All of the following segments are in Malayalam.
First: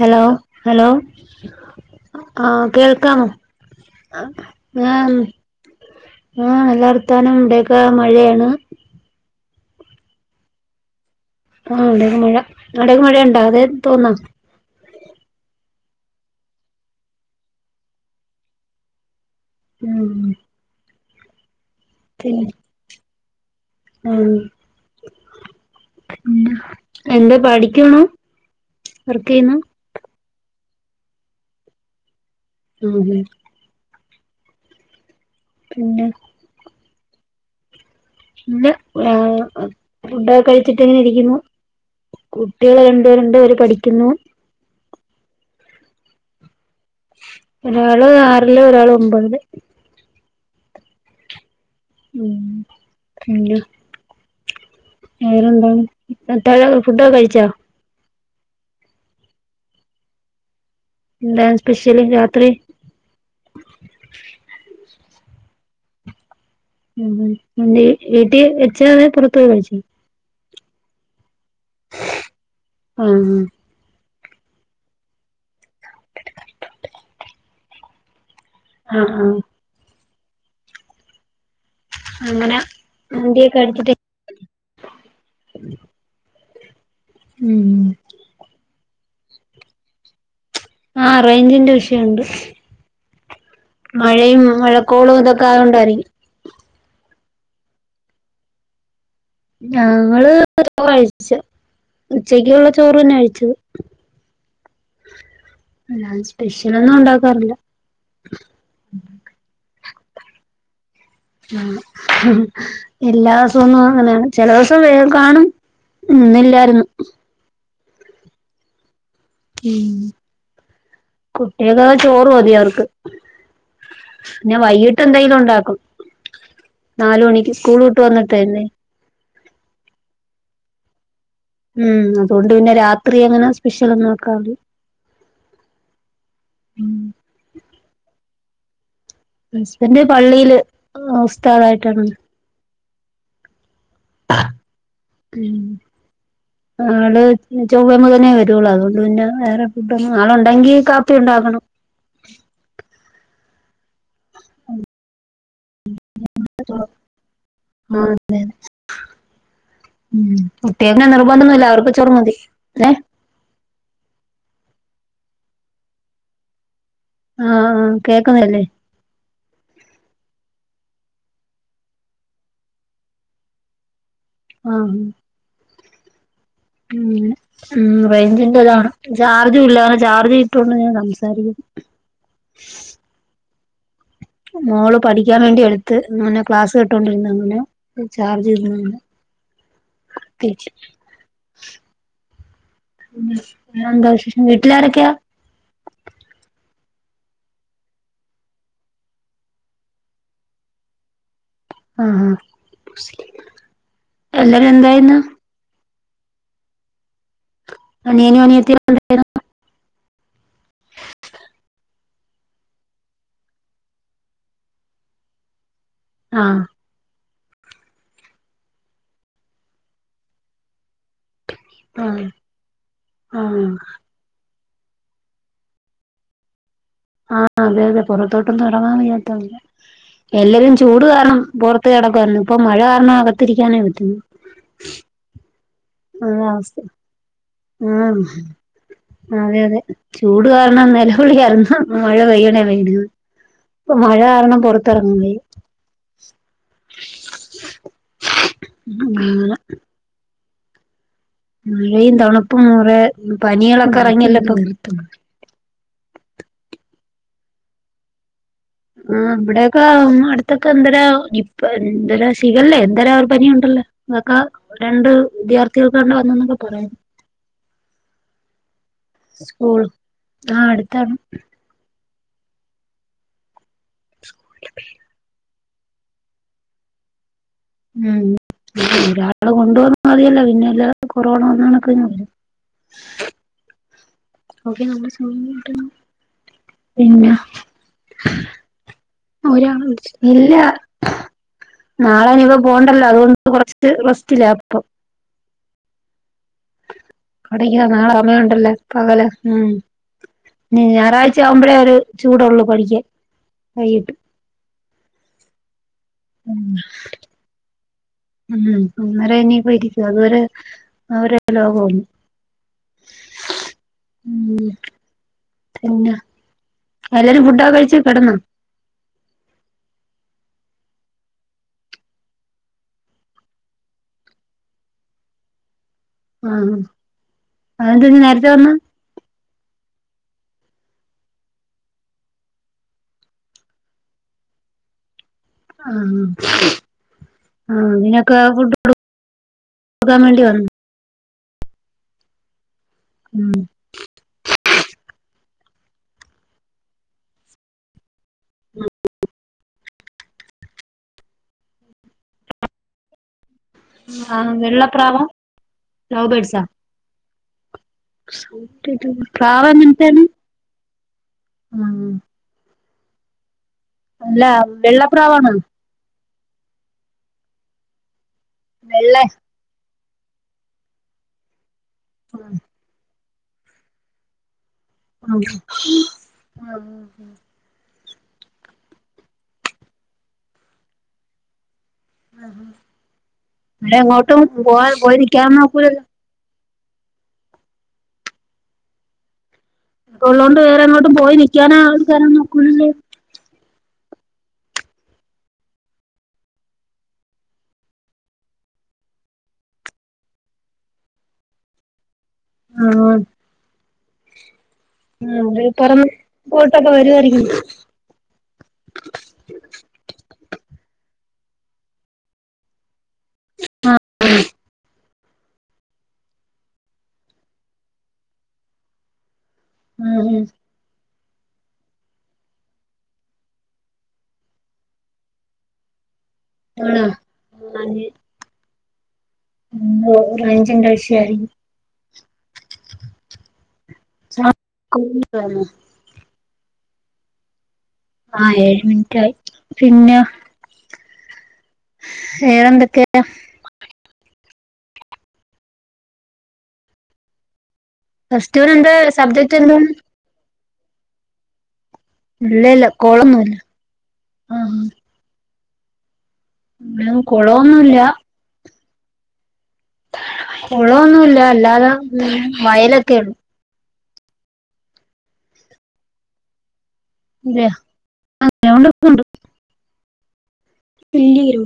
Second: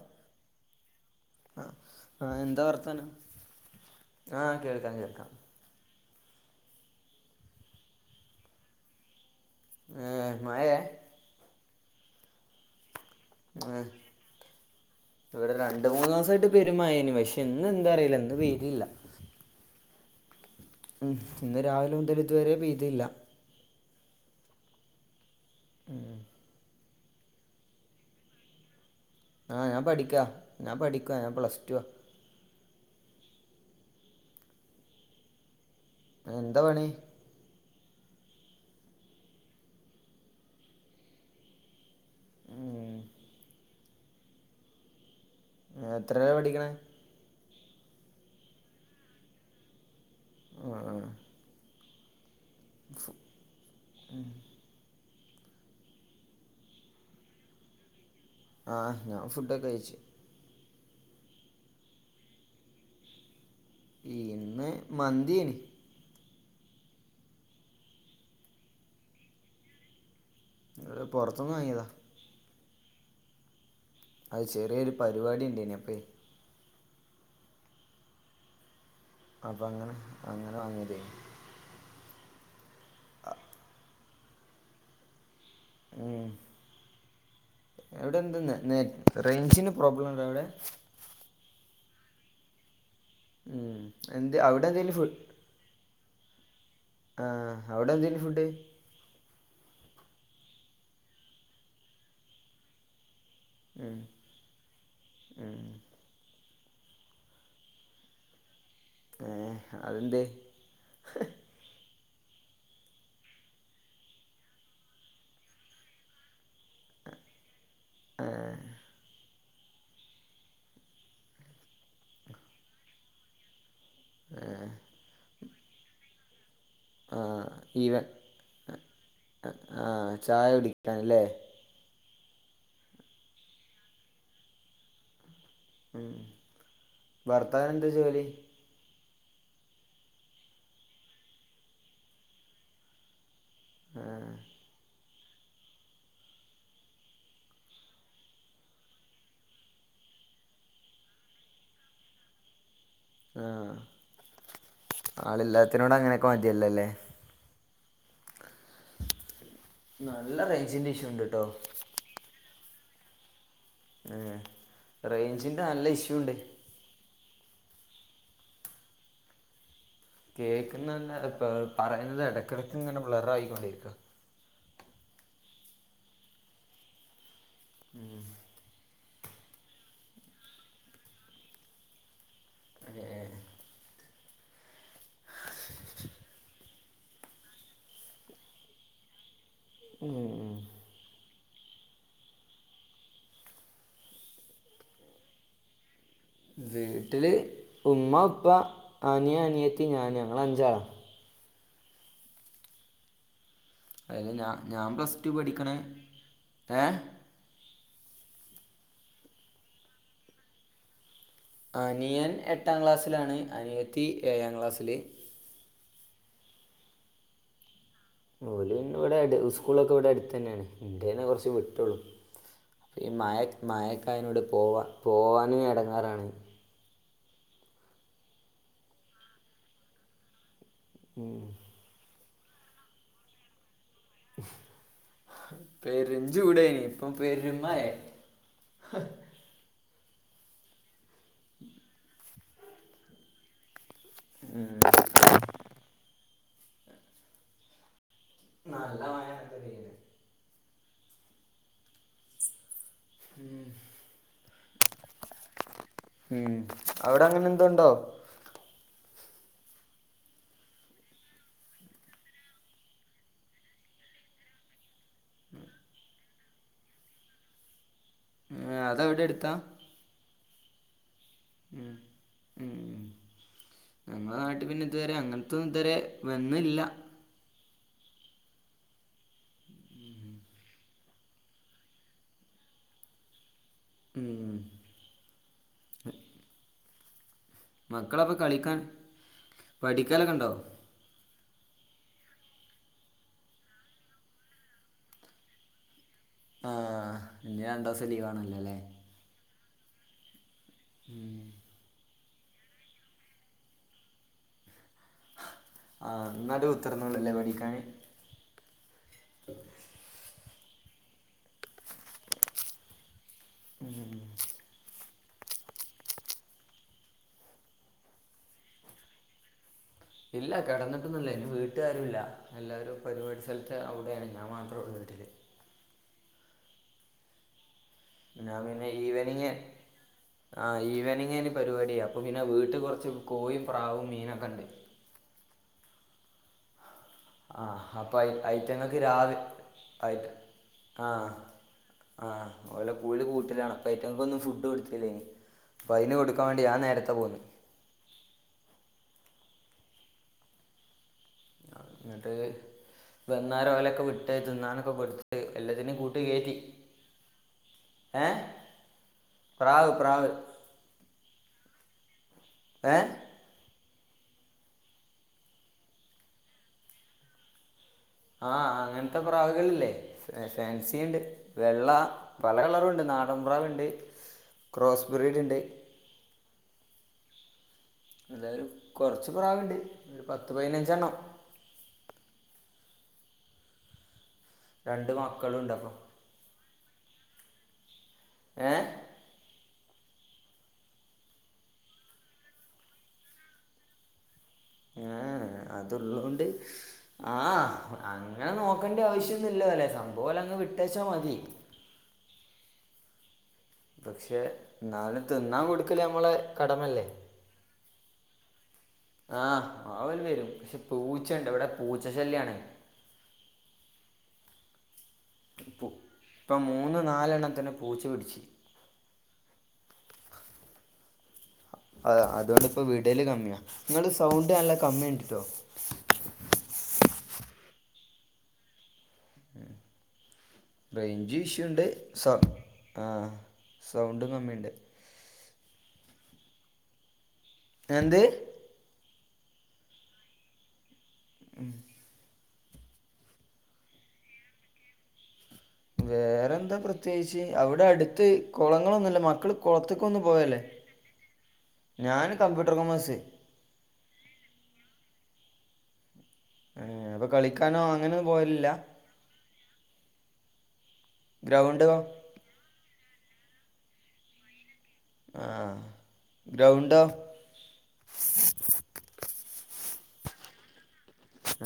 ഹലോ ഹലോ ആ ആഹ ആഹ് എന്താ വർത്തനം കേൾക്കാമോ ആഹ കേൾക്കാം കേൾക്കാം ആഹ നല്ല വർത്താനം ഇവിടെയൊക്കെ മഴയാണ് ഏ മയെ ആ വിടെക്കെ മഴ നാടക മഴ ഇണ്ട അത് തോന്നാ ഇവിടെ രണ്ട മൂന്ന് ദിവസ ആയിട്ട് പെരുമായയേനി പക്ഷെ ഇന്ന് എന്താ അറിയിലന്ന് ഇന്ന് വെയിലില്ല ഉം ഉം ഇന്ന് രാവിലെ മുതൽ ഇതുവരെ പെയ്തില്ല ആഹ പിന്ന എന്താ പഠിക്കണ ആ ഞാൻ പഠിക്കാ ഞാൻ പഠിക്കു ഞാൻ പ്ലസ്ടുവാ ആ പിന്നെ എന്താ പണി പിന്നെ ഫുഡൊക്കെ കഴിച്ചിട്ട് എങ്ങനെ ഇരിക്കുന്നു കുട്ടികൾ ഉം രണ്ട് പേര്ണ്ട് അവര് പഠിക്കുന്നു എത്രല പഠിക്കണേ ഒരാള് ആറില് ഒരാള് ഒമ്പതില് ആ ആ [unintelligible] വേറെന്ത താഴ ഫുഡൊ കഴിച്ചാ ആഹ ഞാൻ ഫുഡൊക്കെ കയിച്ചു എന്താ സ്പെഷ്യലി രാത്രി ഇന്ന് മന്തിയനി ഉ വീട്ടിൽ വെച്ചെ പുറത്തു പോ ചച്ച ഇ പൊറത്തന്ന് വാങ്ങിയതാ ആഹ ആഹ അത് ചെറിയൊരു പരിപാടി ഉണ്ട് ഇന അപ്പേ ആഹ് ആഹ് അപ്പൊ അങ്ങനെ അങ്ങനെ വാങ്ങിയത അങ്ങനെ നതിയൊക്കെ അടുിച്ചിട്ട് ഉം ഉം എവിടെ എന്ത റേഞ്ചിന് പ്രോബ്ലം ഉണ്ടോ അവിടെ ആഹ റേഞ്ചിന്റെ വിഷയുണ്ട് ഉം എന്ത് മഴയും അവിടെ എന്തേലും ഫു മഴക്കോളും ഇതൊക്കെ ആയുകൊണ്ടായിരിക്കും ആ അവിടെ എന്തന് ഫുഡ് ഞങ്ങള് ചോറ് കഴിച്ചോ ഉച്ചക്കുള്ള ചോറ് തന്നെ കഴിച്ചത് ഉം ഉം അ സ്പെഷ്യൽ ഒന്നും ഉണ്ടാക്കാറില്ല ഏ അത് [inaudible] എന്തെ എല്ലാ ദിവസം ഒന്നും അങ്ങനെ ആണ് ചില ദിവസം കാണും ഇന്ന് ഇല്ലായിരുന്നു ഏ ഉം കുട്ടികള് ചോറ് മതി അവർക്ക് പിന്നെ വൈകിട്ട് എന്തെങ്കിലും ഉണ്ടാക്കും ആ നാല് മണിക്ക് സ്കൂൾ വിട്ട് ഇവൻ വന്നിട്ടേ ആചായ കുടിക്കാൻ അല്ലെ ഉം അതുകൊണ്ട് പിന്നെ രാത്രി എങ്ങനെ സ്പെഷ്യൽ ഒന്നും ആക്കാറു ഉം ഭർത്താവിന് എന്താ ജോലി ഹസ്ബൻഡ് പള്ളിയില് ഉസ്താദായിട്ടാണ് ആ ഉം ആള് ചൊവ് മുതേ വരുള്ളൂ അതുകൊണ്ട് പിന്നെ വേറെ ഫുഡ് ഒന്നും ആളുണ്ടെങ്കി കാപ്പി ഉണ്ട [unintelligible] ആ ആളല്ലാത്തിനോട് അങ്ങനെയൊക്കെ മറ്റിയല്ലോല്ലേ ആ അതെ ഉം നല്ല റേഞ്ചിൻ്റെ കുട്ടികൾക്ക് ഇഷ്യൂ ഉണ്ട് കേട്ടോ നിർബന്ധമൊന്നുമില്ല അവർക്ക് ചോറ് മതി ഏ ഏ റേഞ്ചിന്റെ നല്ല ഇഷ്യൂ ഉണ്ട് ആ ആ കേക്കുന്നല്ലേ കേക്കുന്നന്നെ ഇ പറയുന്നത് ഇടക്കിടക്ക് ഇങ്ങനെ ബ്ളർ ആയിക്കോണ്ടിരിക്ക ആ ഉം റേഞ്ചിന്റെ താണ് ചാർജ് ഇല്ല അനെ ചാർജ് ഇട്ടുണ്ട് ഞാൻ സംസാരിക്കുന്നു [inaudible] മോള് പഠിക്കാൻ വേണ്ടി എടുത്ത് അങ്ങനെ ക്ലാസ് കട്ടോണ്ടിരുന്ന അങ്ങനെ ചാർജ് ഉം ഉം പിന്നെന്താ വിശേഷം വീട്ടിലാരൊക്കെയാ വീട്ടില് ഉമ്മ ഉപ്പ അനിയ അനിയത്തി ഞാന് ഞങ്ങ അഞ്ചാളാണ് ആ ആ അതായത് ഞാ ഞാൻ പ്ലസ് ടു പഠിക്കണേ ഏ അനിയനും അനിയത്തിയും എന്ത് അനിയൻ എട്ടാം ക്ലാസ്സിലാണ് അനിയത്തി ഏഴാം ക്ലാസ്സില് ആ ഓലന്നെ ഇവിടെ സ്കൂളൊക്കെ ഇവിടെ അടുത്ത് തന്നെയാണ് ഇന്ത്യനെ കുറച്ച് വിട്ടുള്ളൂ ആഹ് അപ്പോ ഈ മായ ആഹ് മായക്കായനോട് പോവാ പോവാനും ഇടങ്ങാറാണ് ആ അതെ അതെ പുറത്തോട്ടും ഒന്നും ഇറങ്ങാൻ വയ്യാത്ത എല്ലരും ചൂട് കാരണം പുറത്ത് കടക്കരുന്നു ഇപ്പൊ മഴ കാരണം അകത്തിരിക്കാനേ പെരും ചൂടേനി [unintelligible] ഇപ്പം പെരും മഴേ ആ അതെ അതെ ചൂട് കാരണം [unintelligible] [unintelligible] മഴ പെയ്യണേ വേണ്ടത് ഇപ്പൊ മഴ കാരണം പറത്തിറങ്ങല്ല [inaudible] നല്ല മഴയാണ് ഇപ്പ പെയ്യണെ മഴയും തണുപ്പും റെ പനികളൊക്കെ ഇറങ്ങിയല്ല ഇപ്പം. ഉം അവിടെ അങ്ങനെ എന്തുണ്ടോ ആ ഇവിടെയൊക്കെ അടുത്തൊക്കെ എന്തരോ നിപ്പ എന്തരാ ഷിഗല്ലേ എന്തരോ ഒരു പനിയുണ്ട ല്ലോ. ഇതൊക്കെ രണ്ട് വിദ്യാർത്ഥികൾക്കാണ്ട് വന്നന്നൊക്കെ പറയുന്നു. അത അവിടെ അടുത്താ. ആ അടുത്താണ്. ഉം ഉം നമ്മടെ നാട്ടി പിന്നെ ഇതു വരെ അങ്ങന ത്തൊന്നും ഇതുവരെ വന്നില്ല. ഉം ഒരാള് കൊണ്ടു വന്നാ മതിയല്ല. പിന്നെ എല്ലാർക്കും കൊറോണ വന്നോണക്കെ ഇങ്ങനെ വരും. ഉം ഓക്കെ. നമ്മുടെ സമയായിട്ട പിന്നെ മക്കളക്കപ്പോ കളിക്കാൻ ഒരാളെ വിളിച്ചു പഠിക്കലൊക്കെണ്ടോ ഇല്ല നാളെ അതുങ്ങക്ക് പോണ്ടല്ലോ അതുകൊണ്ട് കൊറച്ച് റസ്റ്റിലാ ഇപ്പോ ആ ഇനി പഠിക്കാൻ രണ്ട് നാളെ ദിവസം ലീവാണല്ലോ സമയോണ്ടല്ല അല്ലേ പകല് ഉം ഞ് ഞായറാഴ്ച ആവുമ്പോഴേ ഒരു ചൂടുള്ളൂ പഠിക്കാൻ വൈകിട്ട് ആ ഉം ന്നാണ്ട് കുത്തർന്നാളല്ലേ പഠിക്കാന് ഉം ഒന്നര കഴിഞ്ഞ് ഇനി പോയിരിക്കും അതുവരെ അവരുടെലോക പോന്ന് ഉം ഉം പിന്നെ എല്ലാരും ഫുഡൊക്കെ കഴിച്ച് കിടന്നോ ഇല്ല കിടന്നിട്ടൊന്നുല്ല. ഇനി വീട്ടിലാരും ഇല്ല എല്ലാരും പരിപാടി സ്ഥലത്ത് അവിടെയാണ്. ഞാൻ മാത്രം ഉള്ളൂ വീട്ടില്. ആ ഞാൻ പിന്നെ ഈവെനിങ്ങ് ആ ഈവനിങ്ങേനി പരിപാടിയാ അപ്പൊ പിന്നെ വീട്ടി കുറച്ച് കോഴിയും പ്രാവും മീനൊക്കെ ഉണ്ട്. ആ ആ ആ അപ്പൊ ഐ ഐറ്റങ്ങക്ക് രാവി ഐ കൊടുക്കാൻ വേണ്ടി വന്നു ആ ആ അവല് കുയില് ഉം കൂട്ടിലാണ് അപ്പൊ ഐറ്റങ്ങക്കൊന്നും ഫുഡ് കൊടുത്തില്ലേനി അപ്പൊ അതിന് കൊടുക്കാൻ വേണ്ടി ഞാൻ നേരത്തെ പോന്നു. [inaudible] എന്നിട്ട് വന്ന് ന്നേരം ഓലെയൊക്കെ വിട്ട് ആഹ് തിന്നാനൊക്കെ കൊടുത്ത് എല്ലാത്തിനേം കൂട്ടി ലവ് കേറ്റി. ബേർഡ്സാ പ്രാവ് എങ്ങനത്തെയാണ് ആ ഏ അല്ല വെള്ളപ്രാവാണോ ആ അങ്ങനത്തെ വെള്ളെ പ്രാവികളില്ലെ സെ ഫാൻസീണ്ട്. വെള്ള പല കളറും ഉണ്ട് നാടൻ പ്രാവുണ്ട് ക്രോസ് ആ ബ്രീഡ് ഉണ്ട് ആ ആ എന്തായാലും കൊറച്ച് പ്രാവുണ്ട് ഒരു പത്ത് പതിനഞ്ചെണ്ണം എങ്ങോട്ടും പോ രണ്ട് പോയി നിക്കാൻ മക്കളുണ്ട് അപ്പം ഒക്കൂല്ലല്ലോ ഏ ഇതൊക്കെള്ളോണ്ട് വേറെങ്ങോട്ടും പോയി നിക്കാനാ [unintelligible] ഒക്കുലല്ലോ. ആ അതുള്ളോണ്ട് ആ അങ്ങനെ നോക്കേണ്ടാവശ്യം ഒന്നൂല്ലോലെ സംഭവം ഓല വിട്ടേച്ചാ മതി ആ പക്ഷെ എന്നാലും തിന്നാൻ ആഹ് കൊടുക്കല് പറന്ന് നമ്മളെ പോയിട്ടൊക്കെ കടമയല്ലേ വരുവായിരിക്കും ആ വാവല് വരും പക്ഷെ പൂച്ചെണ്ട് ഇവിടെ പൂച്ചശല്യാണ്. ആ പ ഇപ്പൊ മൂന്ന് നാലെണ്ണത്തിനെ പൂച്ച പിടിച്ച് ആഹ് ഉം ആ അതുകൊണ്ട്പ്പോ വിടല് കമ്മിയാ നിങ്ങള് സൗണ്ട് നല്ല കമ്മി ണ്ട്ട്ടോ ആണോ അ ഉം റേഞ്ച് ഇഷ്യുണ്ട് സൗ ആ സൗണ്ടും കമ്മിണ്ട് ആന്നോ എന്ത് ആഹ് ഏഴ് മിനിറ്റ് ആയി പിന്നെ വേറെന്തൊക്കെയ വേറെന്താ പ്രത്യേകിച്ച് അവിടെ വിടെ അടുത്ത് ഫെസ്റ്റിവൽ എന്താ കുളങ്ങളൊന്നുംല്ല മക്കള് സബ്ജക്ട് എന്താണ് കുളത്തക്കൊന്നും പോവല്ലേ ഇല്ലല്ല കൊമേഴ്സ് കോളൊന്നുല്ല ആഹ് ഇവിടെ അപ്പൊ കളിക്കാനോ കുളൊന്നുല്ല അങ്ങനൊ പോവലില്ല കുളമൊന്നുമല്ല അല്ലാതെ ഗ്രൗണ്ടോ വയലൊക്കെ ഉള്ളു ആഹ ഗ്രൗണ്ടോ അല്ലെയ അണ്ട്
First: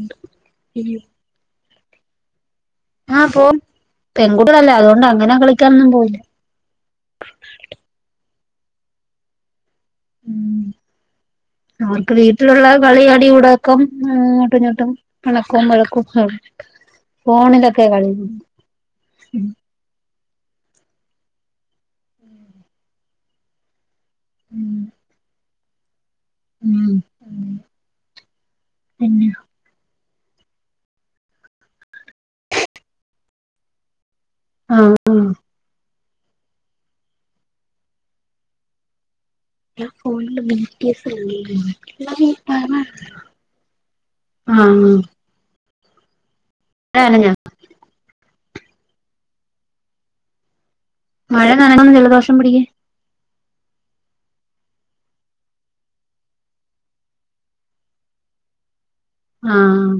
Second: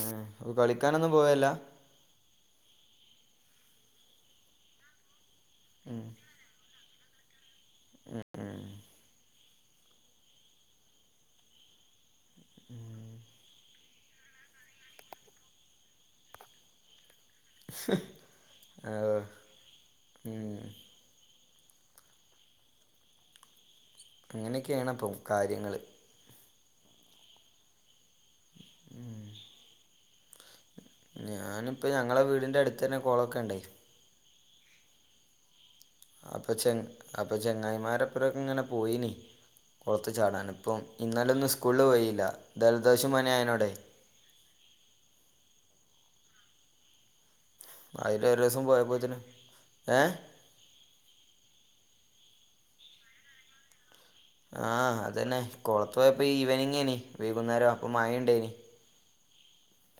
ആ അ കളിക്കാനൊന്നും പോയല്ല ആഹ പോ പെൺകുട്ടികളല്ലേ അതുകൊണ്ട് അങ്ങനാ കളിക്കാനൊന്നും പോയില്ല ഉ അവർക്ക് വീട്ടിലുള്ള കളി അടി ഉടക്കം ഉങ്ങട്ടും ങ്ങോട്ടും പണക്കവും വഴക്കവുംും ഫോണിലൊക്കെ കളിയ ഉഏ [unintelligible] അങ്ങനെയൊക്കെയാണ് അപ്പം കാര്യങ്ങള് ഉ പിന്നെ [unintelligible] ഞാനിപ്പ ഞങ്ങളെ വീടിന്റെ അടുത്ത് തന്നെ കോളൊക്കെ ഉണ്ടേ ആഹ ആ അപ്പൊ ചെ അപ്പൊ ചെങ്ങായിമാരപ്പുറൊക്കെ ഇങ്ങനെ പോയിനി കൊറത്തു ഫോണില് ചാടാൻ ബി ഇപ്പം ടി എസ് കളി. ഇന്നാലൊന്നും സ്കൂളിൽ പോയില്ല ദലദോഷമാന ആയനോടെ ആഹ് ആ ആഹ ആ ടെററിസം പോയപ്പോത്തിന് ഏ മഴ നന ജലദോഷം പിടേ ആഹ അതന്നെ കൊളത്ത പോയപ്പോ ഈവനിങ്ങേനി വൈകുന്നേരം അപ്പൊ മഴുണ്ടേനി ആഹ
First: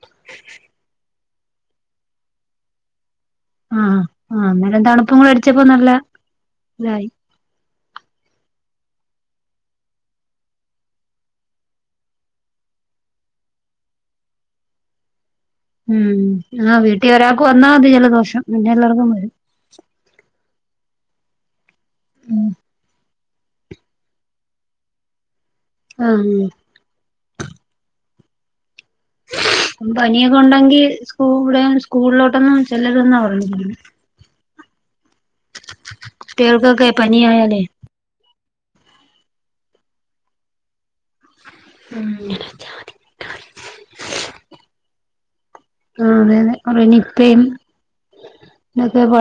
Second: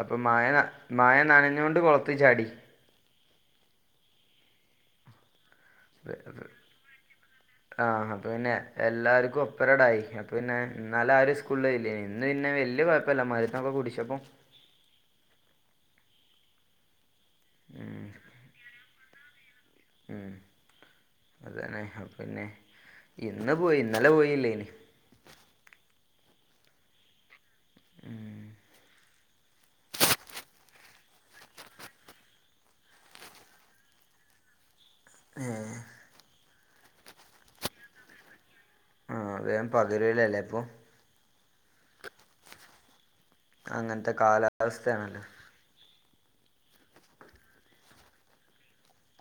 അപ്പൊ മായ ന മായ നനഞ്ഞൊണ്ട് കൊളത്ത് ചാടി ആഹ ആ് നരം തണുപ്പുംങ്ങള ആ പിന്നെ എല്ലാവർക്കും ഒപ്പരടായി അപ്പ പിന്നെ എന്നന്നാലും ആ ഒരുും സ്കൂളിൽ ഇല്ല ഇന്ന് പിന്നെ വലിയ കുഴപ്പമ മുന്നൊക്കെ കൂടിിച്ചപ്പം ഉം ആ വീട്ടിൽ ഒരാൾക്ക് വന്നാൽ മതി ജലദോഷം പിന്നെ എല്ലാവർക്കും വരും ഉം അതന്നെ ഉം പിന്നെ ഇന്ന് പോയി ഇന്നലെ പോയില്ലേ ഇനി ആ ഉഏ [unintelligible] ഉ [unintelligible] പനിയൊക്കെ ഉണ്ടെങ്കി സ്കൂ ഇവിടെ സ്കൂളിലോട്ടൊന്നും ചെല്ലതന്ന് പറ പറ ആ [unintelligible] ഏ പേർക്കക്കെ പനി ആല്ലേ ആ വേം പകരവലല്ലേ ഇപ്പൊ ഉ [unintelligible] അങ്ങനത്തെ കാലാവസ്ഥയാണല്ലോ ആ അതെഅതെ അതെ നിപ്പയും [unintelligible] [unintelligible] നിന്റേതു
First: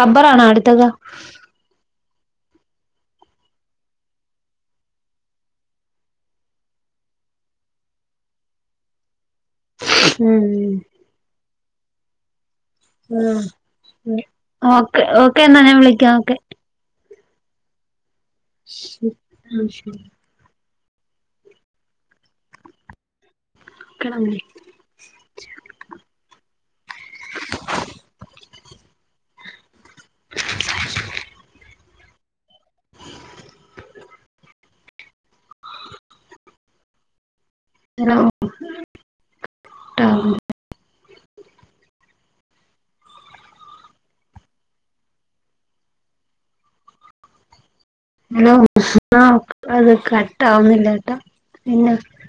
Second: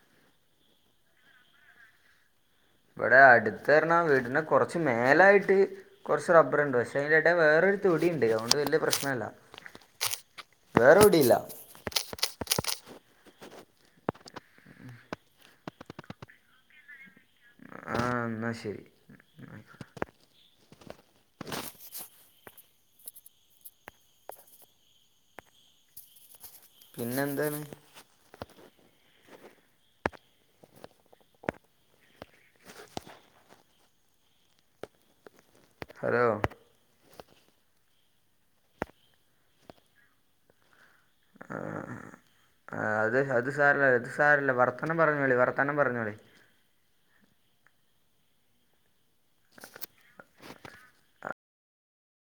റബ്ബറാണോ അടുത്തൊക്കെ ഇവിടെ അടുത്ത് പറഞ്ഞ വീടിനു കുറച്ച് മേലായിട്ട് കുറച്ച് റബ്ബറുണ്ട് പക്ഷേ അയ്‌ന്റെടെ വേറെ ഒരു തൊടിണ്ട് അതോണ്ട് വലിയ പ്രേശ്നല്ല്യ ഉം വേറെ എവിടെല്യ. [unintelligible] ഓക്കേ ഓക്കേ എന്നാ ഞാൻ വിളിക്കാം ഓക്കെ. ആഹ് എന്നാ ശരി ശ ആ ശരി [inaudible] [unintelligible] പിന്നെന്താണ് ഹലോ ഹലോ [unintelligible] ട്ടോ ആ അത് അത് സാരല്ല്യ അത് സാരല്ല്യ വർത്താനം പറഞ്ഞോളി വർത്താനം പറഞ്ഞോളി. ഹലോ [unintelligible] അത് കട്ടാവുന്നില്ലാട്ടോ പിന്നെ